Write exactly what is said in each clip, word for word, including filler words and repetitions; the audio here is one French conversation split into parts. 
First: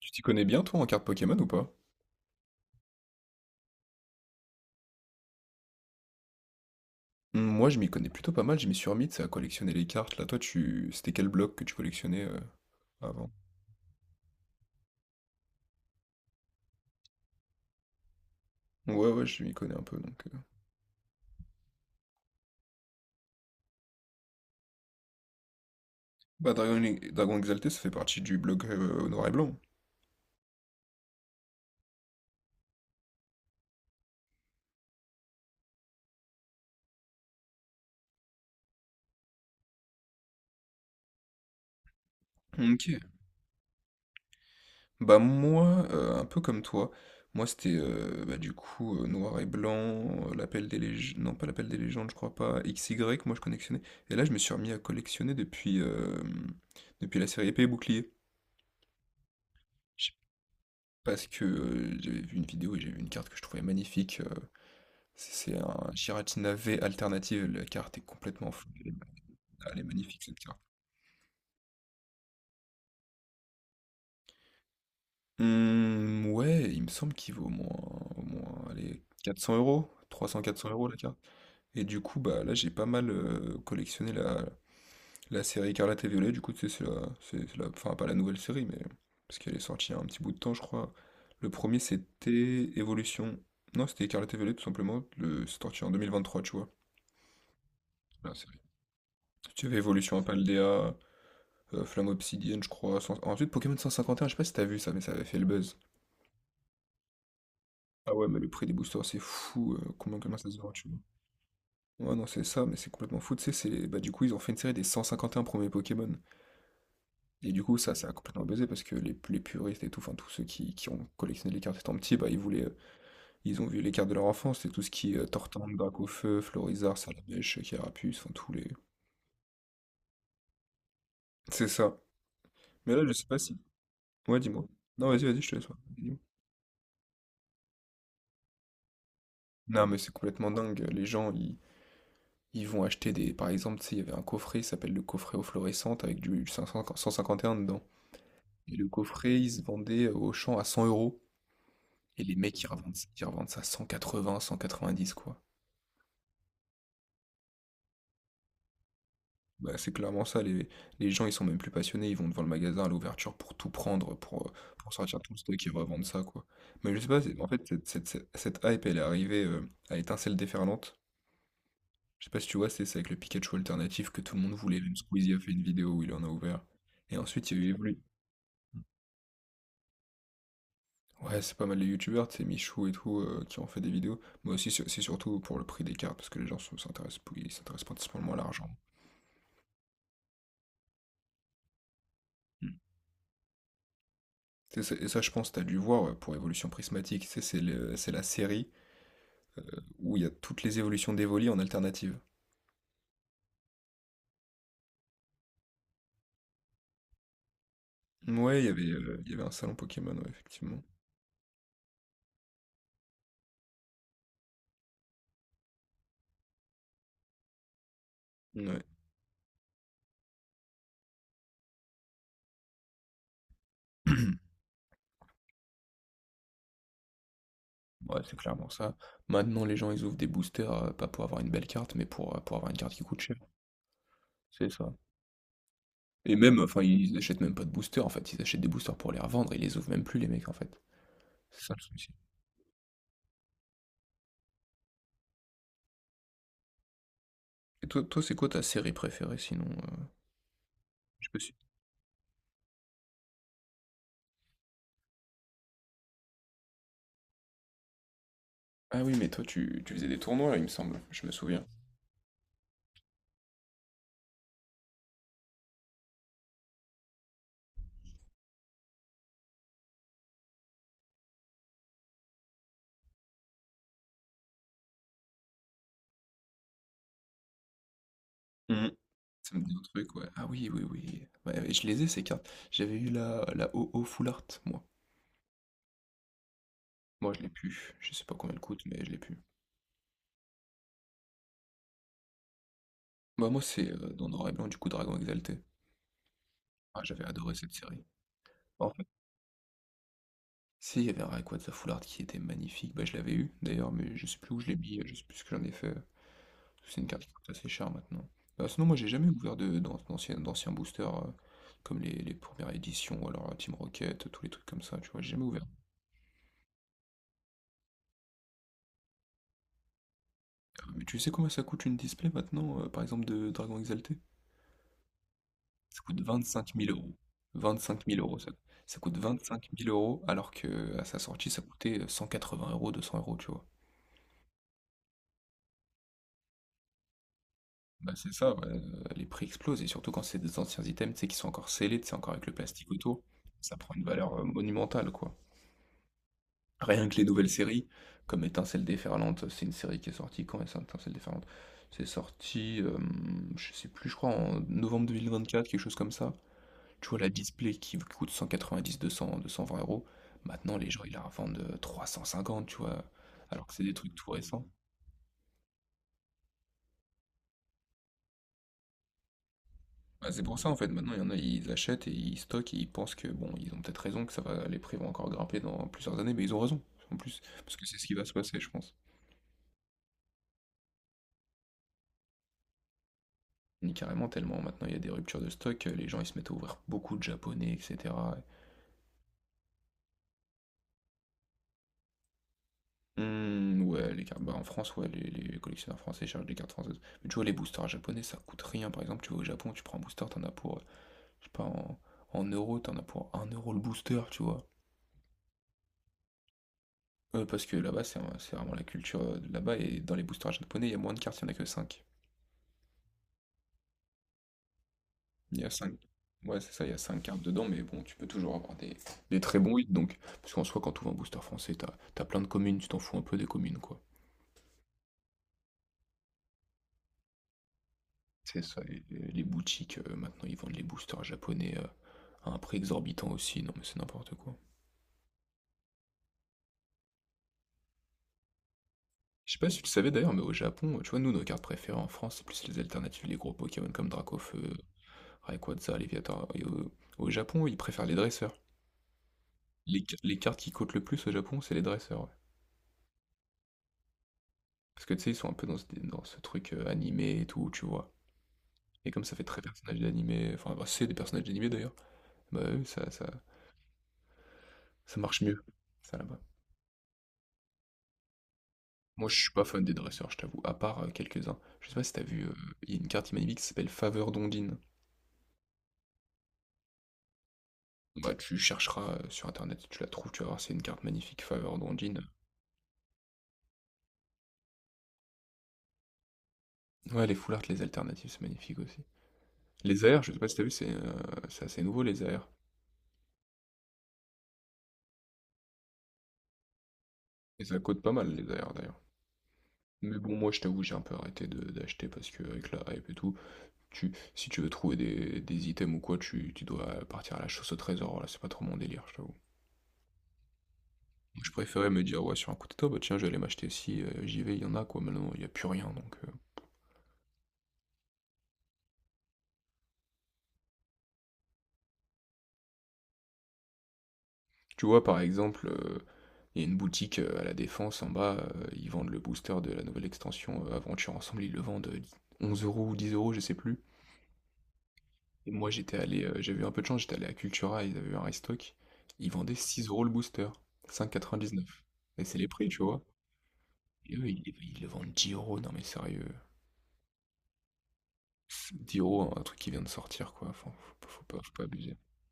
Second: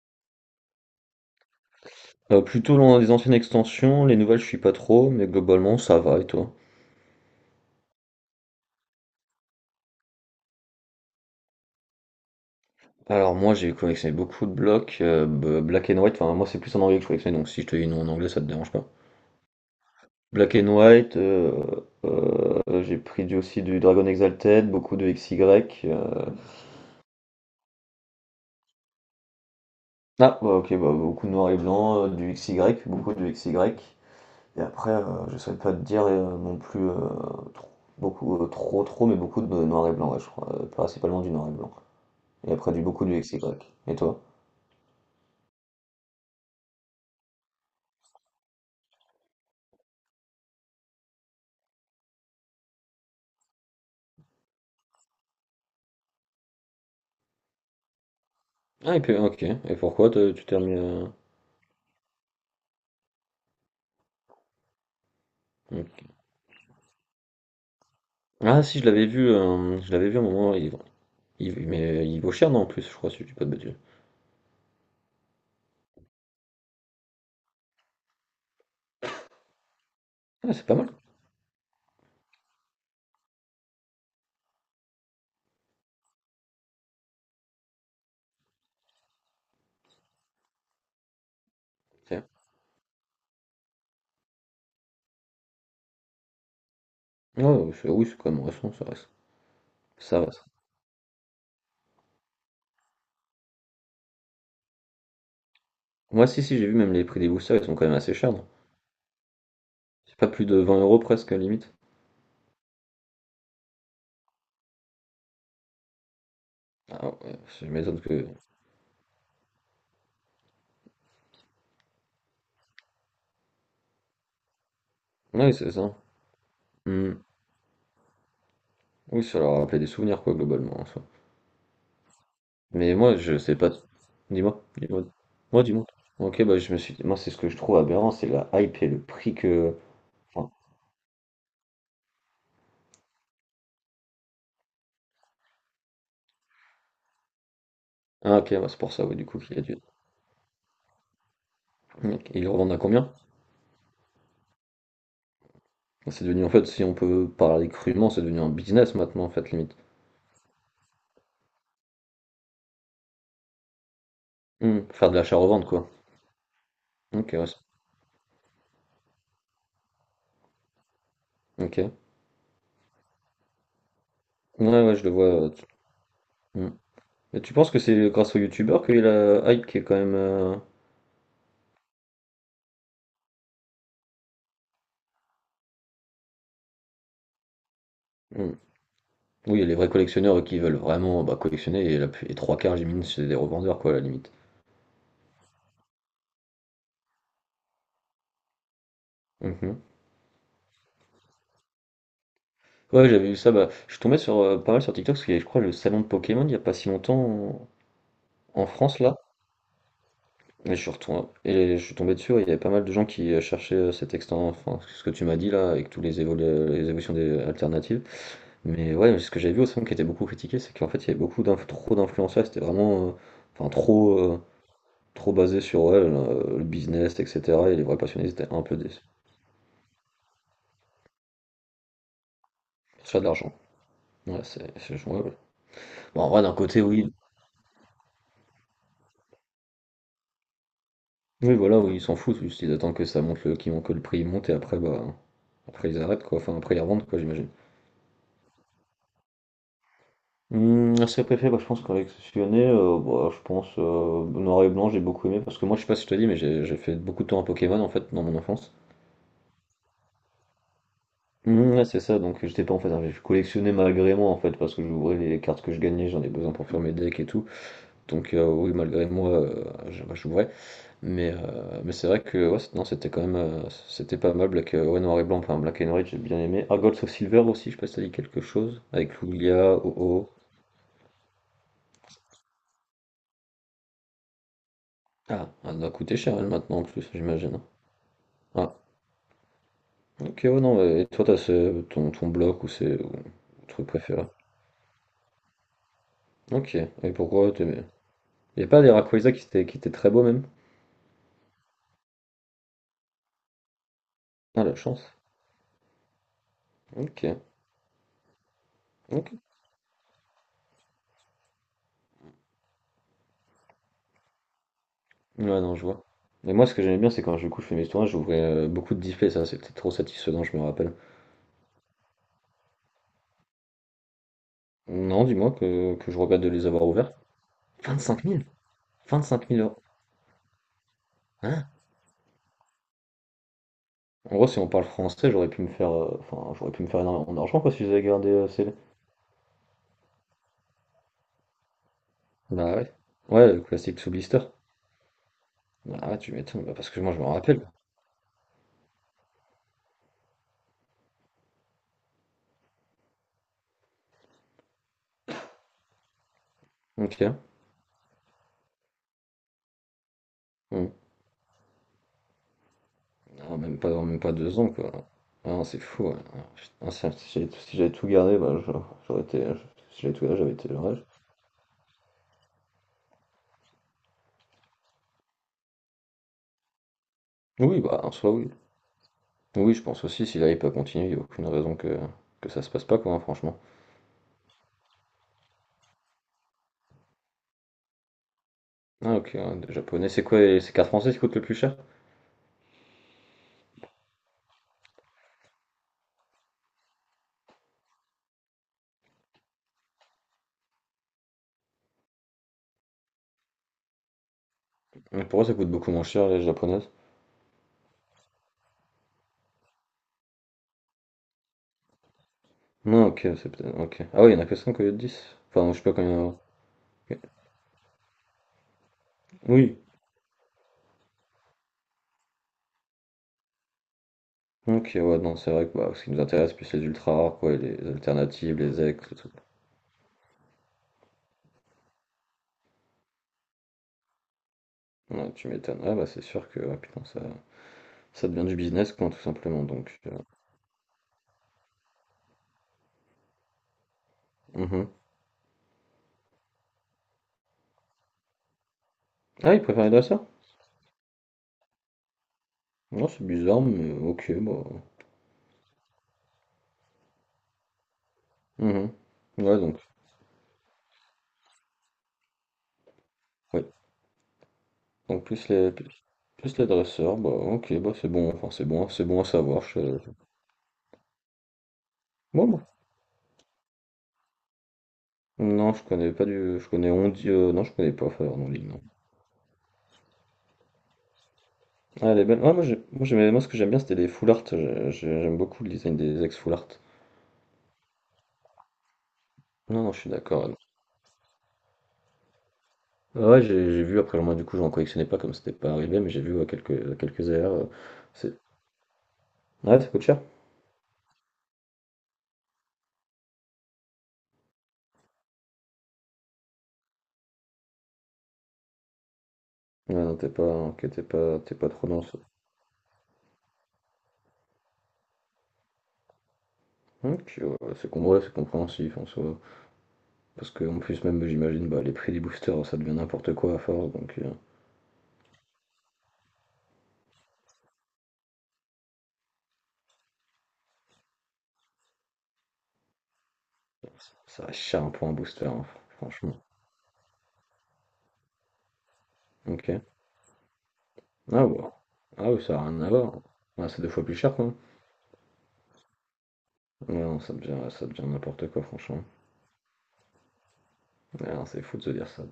Tu t'y connais bien, toi, en cartes Pokémon ou pas? Euh, plutôt loin des anciennes extensions, les nouvelles je suis pas trop, mais globalement ça va et toi? Hmm, Moi, je m'y connais plutôt pas mal, je m'y suis remis, tu sais, à collectionner les cartes. Là, toi, tu... c'était quel bloc que tu collectionnais euh, avant? Alors moi j'ai collectionné beaucoup de blocs, euh, b- Black and White, enfin moi c'est plus en anglais que je collectionne, donc si je te dis non en anglais ça te dérange pas. Ouais, ouais, je m'y connais un peu, donc... euh. Black and White, euh, euh, euh, j'ai pris du- aussi du Dragon Exalted, beaucoup de X Y. euh, Bah, Dragon, Dragon Exalté, ça fait partie du bloc euh, noir et blanc. Ah bah, ok, bah, beaucoup de noir et blanc, euh, du X Y, beaucoup de X Y. Et après euh, je saurais pas te dire euh, non plus euh, trop, beaucoup, euh, trop trop, mais beaucoup de noir et blanc, ouais, je crois, euh, principalement du noir et blanc. Et après du beaucoup Ok. du X Y. Et toi? Bah, moi, euh, un peu comme toi, moi, c'était, euh, bah, du coup, euh, noir et blanc, euh, l'appel des légendes... Non, pas l'appel des légendes, je crois pas, X Y, moi, je collectionnais. Et là, je me suis remis à collectionner depuis, euh, depuis la série Épée et Bouclier. Ah et puis OK et pourquoi te tu t'es remis à Parce que, heu, j'avais vu une vidéo et j'ai vu une carte que je trouvais magnifique, heu, c'est c'est un OK. Giratina V alternative, la carte est complètement Ah, floue. si je elle est l'avais vu, elle hem, est je l'avais vu à magnifique un cette moment. carte. Il il Mais il vaut cher, non, en plus, je crois, si je dis pas de bêtises. Mmh, ouais, il me semble qu'il vaut au moins au moins allez quatre cents €, trois cents-quatre cents euros trois Ah, cents-quatre c'est cents pas euros mal. la carte. Et du coup, bah, là, j'ai pas mal, heu, collectionné la la série Écarlate et Violet, du coup, tu sais, c'est la c'est c'est la enfin, pas la nouvelle série, mais parce qu'elle est sortie il y a un petit bout de temps, je crois. Le premier C'est c'était Évolution. Non, c'était Écarlate et Violet, tout simplement, le c'est sorti en deux mille vingt-trois, tu vois? Ouais, ouais, c'est oui c'est quand La même récent, ça reste. Tu avais Evolution Ça va ça. Paldea, euh, Flamme Obsidienne, je crois. cent- Ensuite, Pokémon cent cinquante et un, je sais pas si t'as vu ça, mais ça avait fait le buzz. Ouais, si, si j'ai vu même les prix des boosters ils sont quand même Ah assez ouais, chers, mais non? le prix des boosters, c'est fou. euh, C'est combien, pas comment plus ça de se vend, vingt tu vois? euros presque limite? Ouais, non, c'est ça, mais c'est complètement fou. Tu sais, c'est bah, du coup, ils ont fait une série des cent cinquante et un premiers Pokémon. Ah ouais, Et du ça coup, ça, m'étonne ça a que complètement buzzé parce que les, les puristes et tout, enfin, tous ceux qui, qui ont collectionné les cartes étant petits, bah, ils voulaient, euh, ils ont vu les cartes de leur enfance. Et tout ce qui est oui, c'est Tortank, ça. Dracaufeu, Florizarre, Hmm. Salamèche, Carapuce, enfin, tous les. Oui, ça leur a rappelé des souvenirs quoi, globalement en soi. C'est ça. Mais Mais là, je moi sais pas je sais si. pas. Ouais, Dis-moi, dis-moi. dis-moi. Non, vas-y, vas-y, je te Moi, laisse. ouais. dis-moi. Dis-moi. OK, bah, je me suis moi c'est ce que je trouve aberrant, c'est la hype et le prix que, Non, mais c'est complètement enfin. dingue. Les gens, ils, ils vont acheter des. Par exemple, tu sais, il y avait un coffret, il s'appelle le coffret aux fluorescentes, avec du cinq cents cent cinquante et un dedans. Ah ok, ouais, Et c'est le pour ça, ouais, du coup, coffret, il qu'il a se dû. vendait au champ à cent euros. Et Ok. les Et ils le mecs, ils revendent à revendent, combien? ils revendent ça à cent quatre-vingts, cent quatre-vingt-dix, quoi. Bah, c'est devenu, en fait, si on peut parler crûment, c'est devenu un business maintenant, en fait, limite. Bah, c'est clairement ça. Les, les gens, ils sont même plus passionnés. Ils vont devant le magasin à l'ouverture pour tout prendre, pour, euh, Hmm. pour Faire de sortir tout le stock l'achat-revente, et quoi. revendre ça, quoi. Mais je sais pas, Ok, c'est- en ouais, c'est- fait, cette, cette- cette- cette hype, elle est arrivée euh, à étincelle déferlante. ok. Je sais pas si tu vois, c'est ça avec le Pikachu alternatif que tout le monde voulait. Ouais, Même ouais, je le vois. Squeezie a fait euh, tu- une vidéo où il en a ouvert. Hmm. Et Et ensuite, tu il y a eu penses que Evolu. c'est grâce aux youtubeurs qu'il y a la hype qui est quand même? euh, Ouais, c'est pas mal les youtubeurs, c'est Michou et tout, euh, qui ont fait des vidéos. Mais aussi, sur- c'est surtout pour le prix des cartes, parce que les gens sont- s'intéressent ils s'intéressent principalement à Hmm. l'argent. Oui, il y a les vrais collectionneurs qui veulent vraiment, bah, collectionner, et, la... plus- et trois Hmm. quarts, j'imagine, c'est des revendeurs, quoi, à la limite. C'est ça- Et ça, je pense, t'as dû voir ouais, pour Évolution Prismatique. Tu sais, c'est le- c'est la série euh, Mhm. où il y a toutes les évolutions d'Evoli en alternative. Ouais, j'avais vu ça, bah, je suis tombé sur, euh, pas mal sur TikTok, parce qu'il y avait, je crois, le salon de Pokémon il y a pas si longtemps en, Ouais, il en y avait, France, là. euh, il y avait un salon Pokémon, ouais, Et je effectivement. Suis retourné- et je suis tombé dessus, ouais, il y avait pas mal de gens qui euh, cherchaient euh, cet extant, enfin ce que tu m'as dit là, avec tous les, évo- les évolutions des alternatives. Ouais. Mais ouais, ce que j'ai vu aussi, qui était beaucoup critiqué, c'est qu'en fait il y avait beaucoup d'inf- trop d'influenceurs, c'était vraiment euh, enfin trop, euh, trop basé sur ouais, le, le business, et cetera. Et les vrais Ouais, passionnés ils c'est étaient un clairement peu ça. déçus. Maintenant, les gens, ils ouvrent des boosters, heu, pas pour avoir une belle carte, mais pour, heu, pour avoir une carte qui Pour se coûte faire de cher. l'argent. Ouais, C'est c'est, ça. c'est- ouais, ouais. Bon, en Et vrai, d'un même, enfin, côté, oui, ils achètent même pas de boosters, en fait, ils achètent des boosters pour les revendre, ils les ouvrent même plus les mecs, en fait. oui, C'est ça voilà, le oui, ils souci. s'en foutent, juste ils attendent que ça monte, le, qu'ils- que le prix monte et après, bah, après ils arrêtent quoi, enfin après ils revendent quoi, j'imagine. Et toi toi, c'est quoi ta série préférée sinon, heu? Hum, serait Je me préféré, suis bah, je pense collectionner, euh, bah, je pense euh, noir et blanc, j'ai beaucoup aimé parce que moi, je sais pas si je te dis, mais j'ai j'ai fait beaucoup de temps à Pokémon en fait dans mon enfance. Ah oui, mais toi, tu tu faisais des tournois, il me semble, je me souviens. Hum, ouais, c'est ça, donc j'étais pas en fait, hein, je collectionnais malgré moi en fait parce que j'ouvrais les cartes que je gagnais, j'en ai besoin pour faire mes decks et tout. Donc euh, oui, malgré moi, euh, je- bah, j'ouvrais, mais euh, mais c'est vrai que ouais, c'est- non, c'était quand même euh, c'était pas mal Black, euh, ouais, noir et blanc, enfin Black and White, j'ai bien aimé. Ah, Gold of Silver aussi, je sais pas si ça dit quelque chose, Mmh. avec Ça me dit Lugia, un Oh truc, ouais. Oh. Ah oui, oui, oui. Ouais, ouais, je les ai ces cartes. J'avais eu la la o o Full Art, moi. Ah, elle doit coûter cher elle maintenant, en plus, Moi, je l'ai j'imagine, hein. plus. Je sais pas combien elle Ah, coûte, mais je l'ai plus. ok, ouais, non, et toi, t'as ce- ton, ton bloc ou c'est ou Bah, moi, truc c'est, heu, préféré. dans Noir et Blanc, du coup, Dragon Exalté. Ok, Ah, et j'avais pourquoi adoré cette t'aimais? série. Y a pas En des fait, Rayquaza qui étaient, qui étaient très beaux même? si, il y avait un Rayquaza foulard qui était magnifique. Bah, je l'avais eu, d'ailleurs, mais je sais plus où Ah, je l'ai la mis, chance. je sais plus ce que j'en ai fait. Parce que C'est une carte Ok, qui coûte assez cher maintenant. Bah, sinon, moi, j'ai jamais ok. ouvert de, d'an- d'anciens, d'anciens boosters, euh, comme les, les premières éditions, ou alors euh, Team Rocket, tous les trucs comme ça, tu vois, j'ai jamais Ouais, ouvert. non, je vois. Mais moi, ce que j'aimais bien, c'est quand je du coup, je fais mes tournages, j'ouvrais euh, beaucoup de displays, ça, c'était trop satisfaisant, je me Euh, rappelle. Mais tu sais combien ça coûte une display maintenant, euh, par exemple, de Dragon Exalté? Non, dis-moi que, Ça que je coûte regrette de les vingt-cinq avoir mille ouverts. euros. Vingt-cinq mille Vingt-cinq euros, mille. ça, ça coûte Vingt-cinq mille vingt-cinq euros. mille euros, alors que à sa sortie, ça Hein? coûtait euh, cent quatre-vingts euros, deux cents euros, tu vois. En gros, si on parle français, j'aurais pu me faire, euh, enfin, j'aurais pu me faire énormément d'argent, quoi, si j'avais Bah, gardé c'est euh, ça, ouais, ces... heu, les prix explosent et surtout quand c'est des anciens items, tu sais, qui sont encore scellés, tu sais, encore avec le Bah plastique ouais. autour, Ouais, le ça prend classique une sous valeur, blister. heu, monumentale, quoi. Ah, tu m'étonnes, bah, parce que Rien moi, que je les me nouvelles rappelle. séries, comme Étincelles déferlantes, c'est une série qui est sortie quand Étin Étincelles déferlantes? C'est sorti, hem, je sais plus, je crois en novembre deux mille vingt-quatre, quelque chose comme ça. Tu vois OK. la Display qui v coûte cent quatre-vingt-dix deux cents-deux cent vingt euros, maintenant les Mmh. gens ils la revendent, heu, trois cent cinquante, tu vois? Ah, Alors que même c'est pas, des trucs même tout pas deux récents. ans, quoi. Ah non, c'est fou, ouais. Ah putain, si si j'avais tout si j'avais tout gardé, bah, je j'aurais été je si j'avais tout Bah, gardé, c'est j'avais pour ça été en leur fait, âge. maintenant il y en a, ils achètent et ils stockent et ils pensent que bon, ils ont peut-être raison, que ça va, les prix vont encore grimper dans plusieurs années, mais ils ont raison, en plus, parce Oui, que c'est bah, ce en qui va soi, se oui. passer, je pense. Oui, je pense aussi, si là, il peut continuer, il y a aucune raison que que ça se passe pas, quoi, hein, franchement. Ni carrément tellement, maintenant il y a des ruptures de stock, euh, les gens ils se mettent à ouvrir beaucoup de japonais, et cetera. Ah OK, ouais, des japonais, c'est quoi les ces cartes françaises qui coûtent le plus cher? Hmm, ouais, les cartes, bah en France, ouais, les, les collectionneurs français cherchent des cartes françaises. Mais tu vois, les boosters japonais, ça coûte rien, par exemple, tu vas au Japon, tu prends un booster, t'en as pour, euh, je sais pas, en, en euros, t'en as pour un euro le booster, tu vois. Mais pourquoi ça coûte beaucoup moins cher, les japonaises? Euh, parce que là-bas, c'est c'est vraiment la culture euh, de là-bas. Et dans les boosters japonais, il y a moins de cartes, il n'y en a que cinq. Non OK, c'est peut-être OK. Ah oui, il y en a que cinq au lieu de dix? Il y a Enfin, je sais pas cinq. combien il. Ouais, c'est ça, il y a cinq cartes dedans, mais bon, tu peux toujours avoir des, des très Oui. bons hits. Donc, parce qu'en soi, quand tu ouvres un booster français, t'as, t'as plein de communes, tu t'en fous un peu des communes, quoi. OK, ouais, non, c'est vrai que, bah, ce qui nous intéresse, plus les ultra rares, quoi, et les alternatives, C'est les ça. Et ex, les les boutiques, euh, maintenant, ils vendent les boosters japonais euh, à un prix exorbitant aussi. Non, mais c'est n'importe quoi. Ouais, tu m'étonnes. Ah bah, c'est sûr que, ah putain, ça, ça devient du business quoi, tout Je sais simplement, pas si tu le donc. savais euh, d'ailleurs, mais au Japon, tu vois, nous, nos cartes préférées en France, c'est plus les alternatives, les gros Pokémon comme Dracofeu, Mhm. Rayquaza, Léviathan. Et au, au Japon, ils préfèrent les dresseurs. Ah il préférait de Les, ça? Les cartes qui coûtent le plus au Japon, c'est les dresseurs. ouais. Non, c'est bizarre, mais ok bah. Parce que tu sais, ils sont un peu dans ce, dans ce truc euh, animé et tout, tu vois. Mhm. Et comme ça fait Ouais très donc personnage d'animé, enfin, bah, c'est des personnages d'animé d'ailleurs, bah oui, ça, ça, ouais. ça Donc marche plus mieux, les plus, ça là-bas. plus les dresseurs, bah ok, bah c'est bon, enfin c'est bon, c'est bon à Moi, je suis savoir. pas fan des Je... dresseurs, je t'avoue, à part euh, quelques-uns. Je sais pas si t'as vu, Bon, euh, bon. il y a une carte magnifique qui s'appelle Faveur d'Ondine. Non, je connais pas du. Je connais Ondi, euh, non je connais pas Bah, Faveur, non, tu non. chercheras euh, sur internet, tu la trouves, tu vas voir, c'est une carte magnifique, Faveur Ah elle d'Ondine. est belle. Ah, moi j'ai- moi, j'aimais moi ce que j'aime bien c'était les full art. J'ai- j'ai- J'aime beaucoup le design des ex full art. Ouais, les full art, les alternatives, c'est magnifique aussi. Non non, je Les suis A R, je sais pas d'accord. si t'as vu, c'est euh, c'est assez nouveau, les A R. Ah ouais, j'ai j'ai vu, après moi du coup j'en collectionnais pas comme c'était pas arrivé, mais j'ai vu ouais, quelques, quelques A R. Et euh, ça coûte pas mal, c'est... les A R, d'ailleurs. Ouais, ça coûte Mais cher? bon, moi, je t'avoue, j'ai un peu arrêté de- d'acheter parce que avec la hype et tout, tu, si tu veux trouver des, des items ou quoi, tu, tu dois partir à la chasse au trésor. Là, c'est pas trop mon délire, je t'avoue. Ouais, non, t'es pas, ok, t'es pas, Je t'es pas trop préférais dans me ça. dire, ouais, sur un coup de tête, bah tiens, je vais aller m'acheter si euh, j'y vais, il y en a quoi. Maintenant, il y a plus rien. Donc, euh. Ok, ouais, c'est com- ouais, c'est compréhensif en soi. Parce que en plus même j'imagine, bah, les prix des boosters ça devient n'importe quoi à force, donc euh, Tu vois, par exemple, euh, il y a une boutique euh, à la Défense en bas, euh, ils vendent le booster de la nouvelle extension euh, Aventure Ensemble, ils le vendent euh, onze euros ou dix euros, je sais plus. ça reste cher un peu un booster, Et hein, moi, fr- j'étais allé, franchement. euh, j'avais eu un peu de chance, j'étais allé à Cultura, ils avaient eu un restock. Ils vendaient Ok. six euros le booster, cinq Ah ouais. quatre-vingt-dix-neuf, Et Ah c'est oui, les ça a prix, rien tu à vois. voir. Ah, c'est deux fois plus Et eux, cher ils, quoi. ils le vendent dix euros, non mais sérieux. Ouais, non, ça devient, ça devient n'importe quoi Dix franchement. euros, un truc qui vient de sortir, quoi. Enfin, faut, pas- faut Ouais, pas, non, faut c'est pas fou de se abuser. dire ça.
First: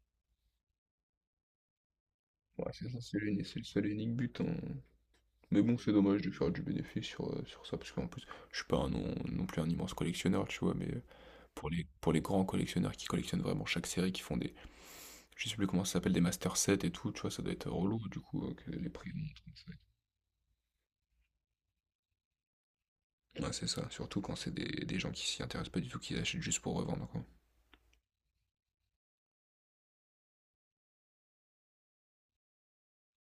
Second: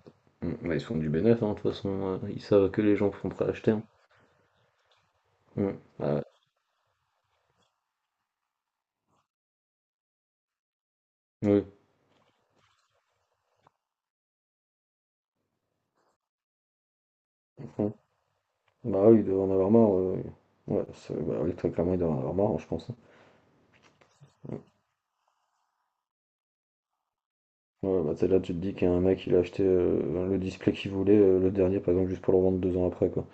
Mm, ouais, ils font du bénéfice, hein, de toute façon, euh, ils Ouais, savent que c'est les ça, gens c'est sont l'uni- prêts à c'est le acheter. seul et unique but. hein. Mais Mm. bon, c'est Ah dommage ouais. de faire du bénéfice sur, euh, sur ça, parce qu'en plus, je suis pas un non, non plus un immense collectionneur, tu vois, mais euh, Oui. pour les, pour les grands collectionneurs qui collectionnent vraiment chaque série, qui font des, je sais plus comment ça s'appelle, des master sets et tout, tu vois, ça doit être Mhm. relou, du coup, euh, que les Bah prix oui, il montent doit en comme avoir ça. marre. Ouais, ouais. Ouais, c'est- bah oui, très clairement, il doit en avoir marre, je pense. Ouais, c'est ça, surtout quand c'est des, des gens qui s'y intéressent pas du tout, qui achètent juste pour revendre, quoi. Ouais, bah t'sais, là, tu te dis qu'un mec, il a acheté euh, le display qu'il voulait, euh, le dernier, par exemple, juste pour le revendre deux ans après, quoi.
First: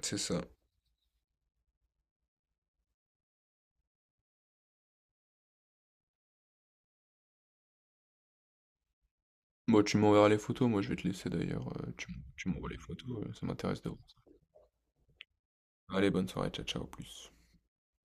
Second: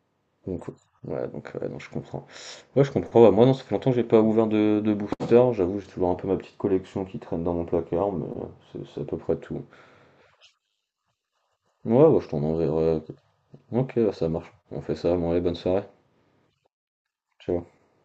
C'est ça. Donc, ouais, donc, ouais, non, je comprends. Ouais, je comprends. Bah, moi, non, ça fait longtemps que j'ai pas ouvert de, de booster. J'avoue, j'ai toujours un peu ma petite collection qui traîne dans mon placard, mais euh, c'est c'est à peu près tout. Moi, tu m'enverras les photos, moi je vais te laisser d'ailleurs, euh, tu, Ouais, bah, m- je t'en tu m'envoies les enverrai. photos, euh, ça m'intéresse de Ok, voir. bah, ça marche. On fait ça. Bon, allez, bonne soirée. ça. Allez, bonne soirée, ciao, ciao, au plus. Ciao.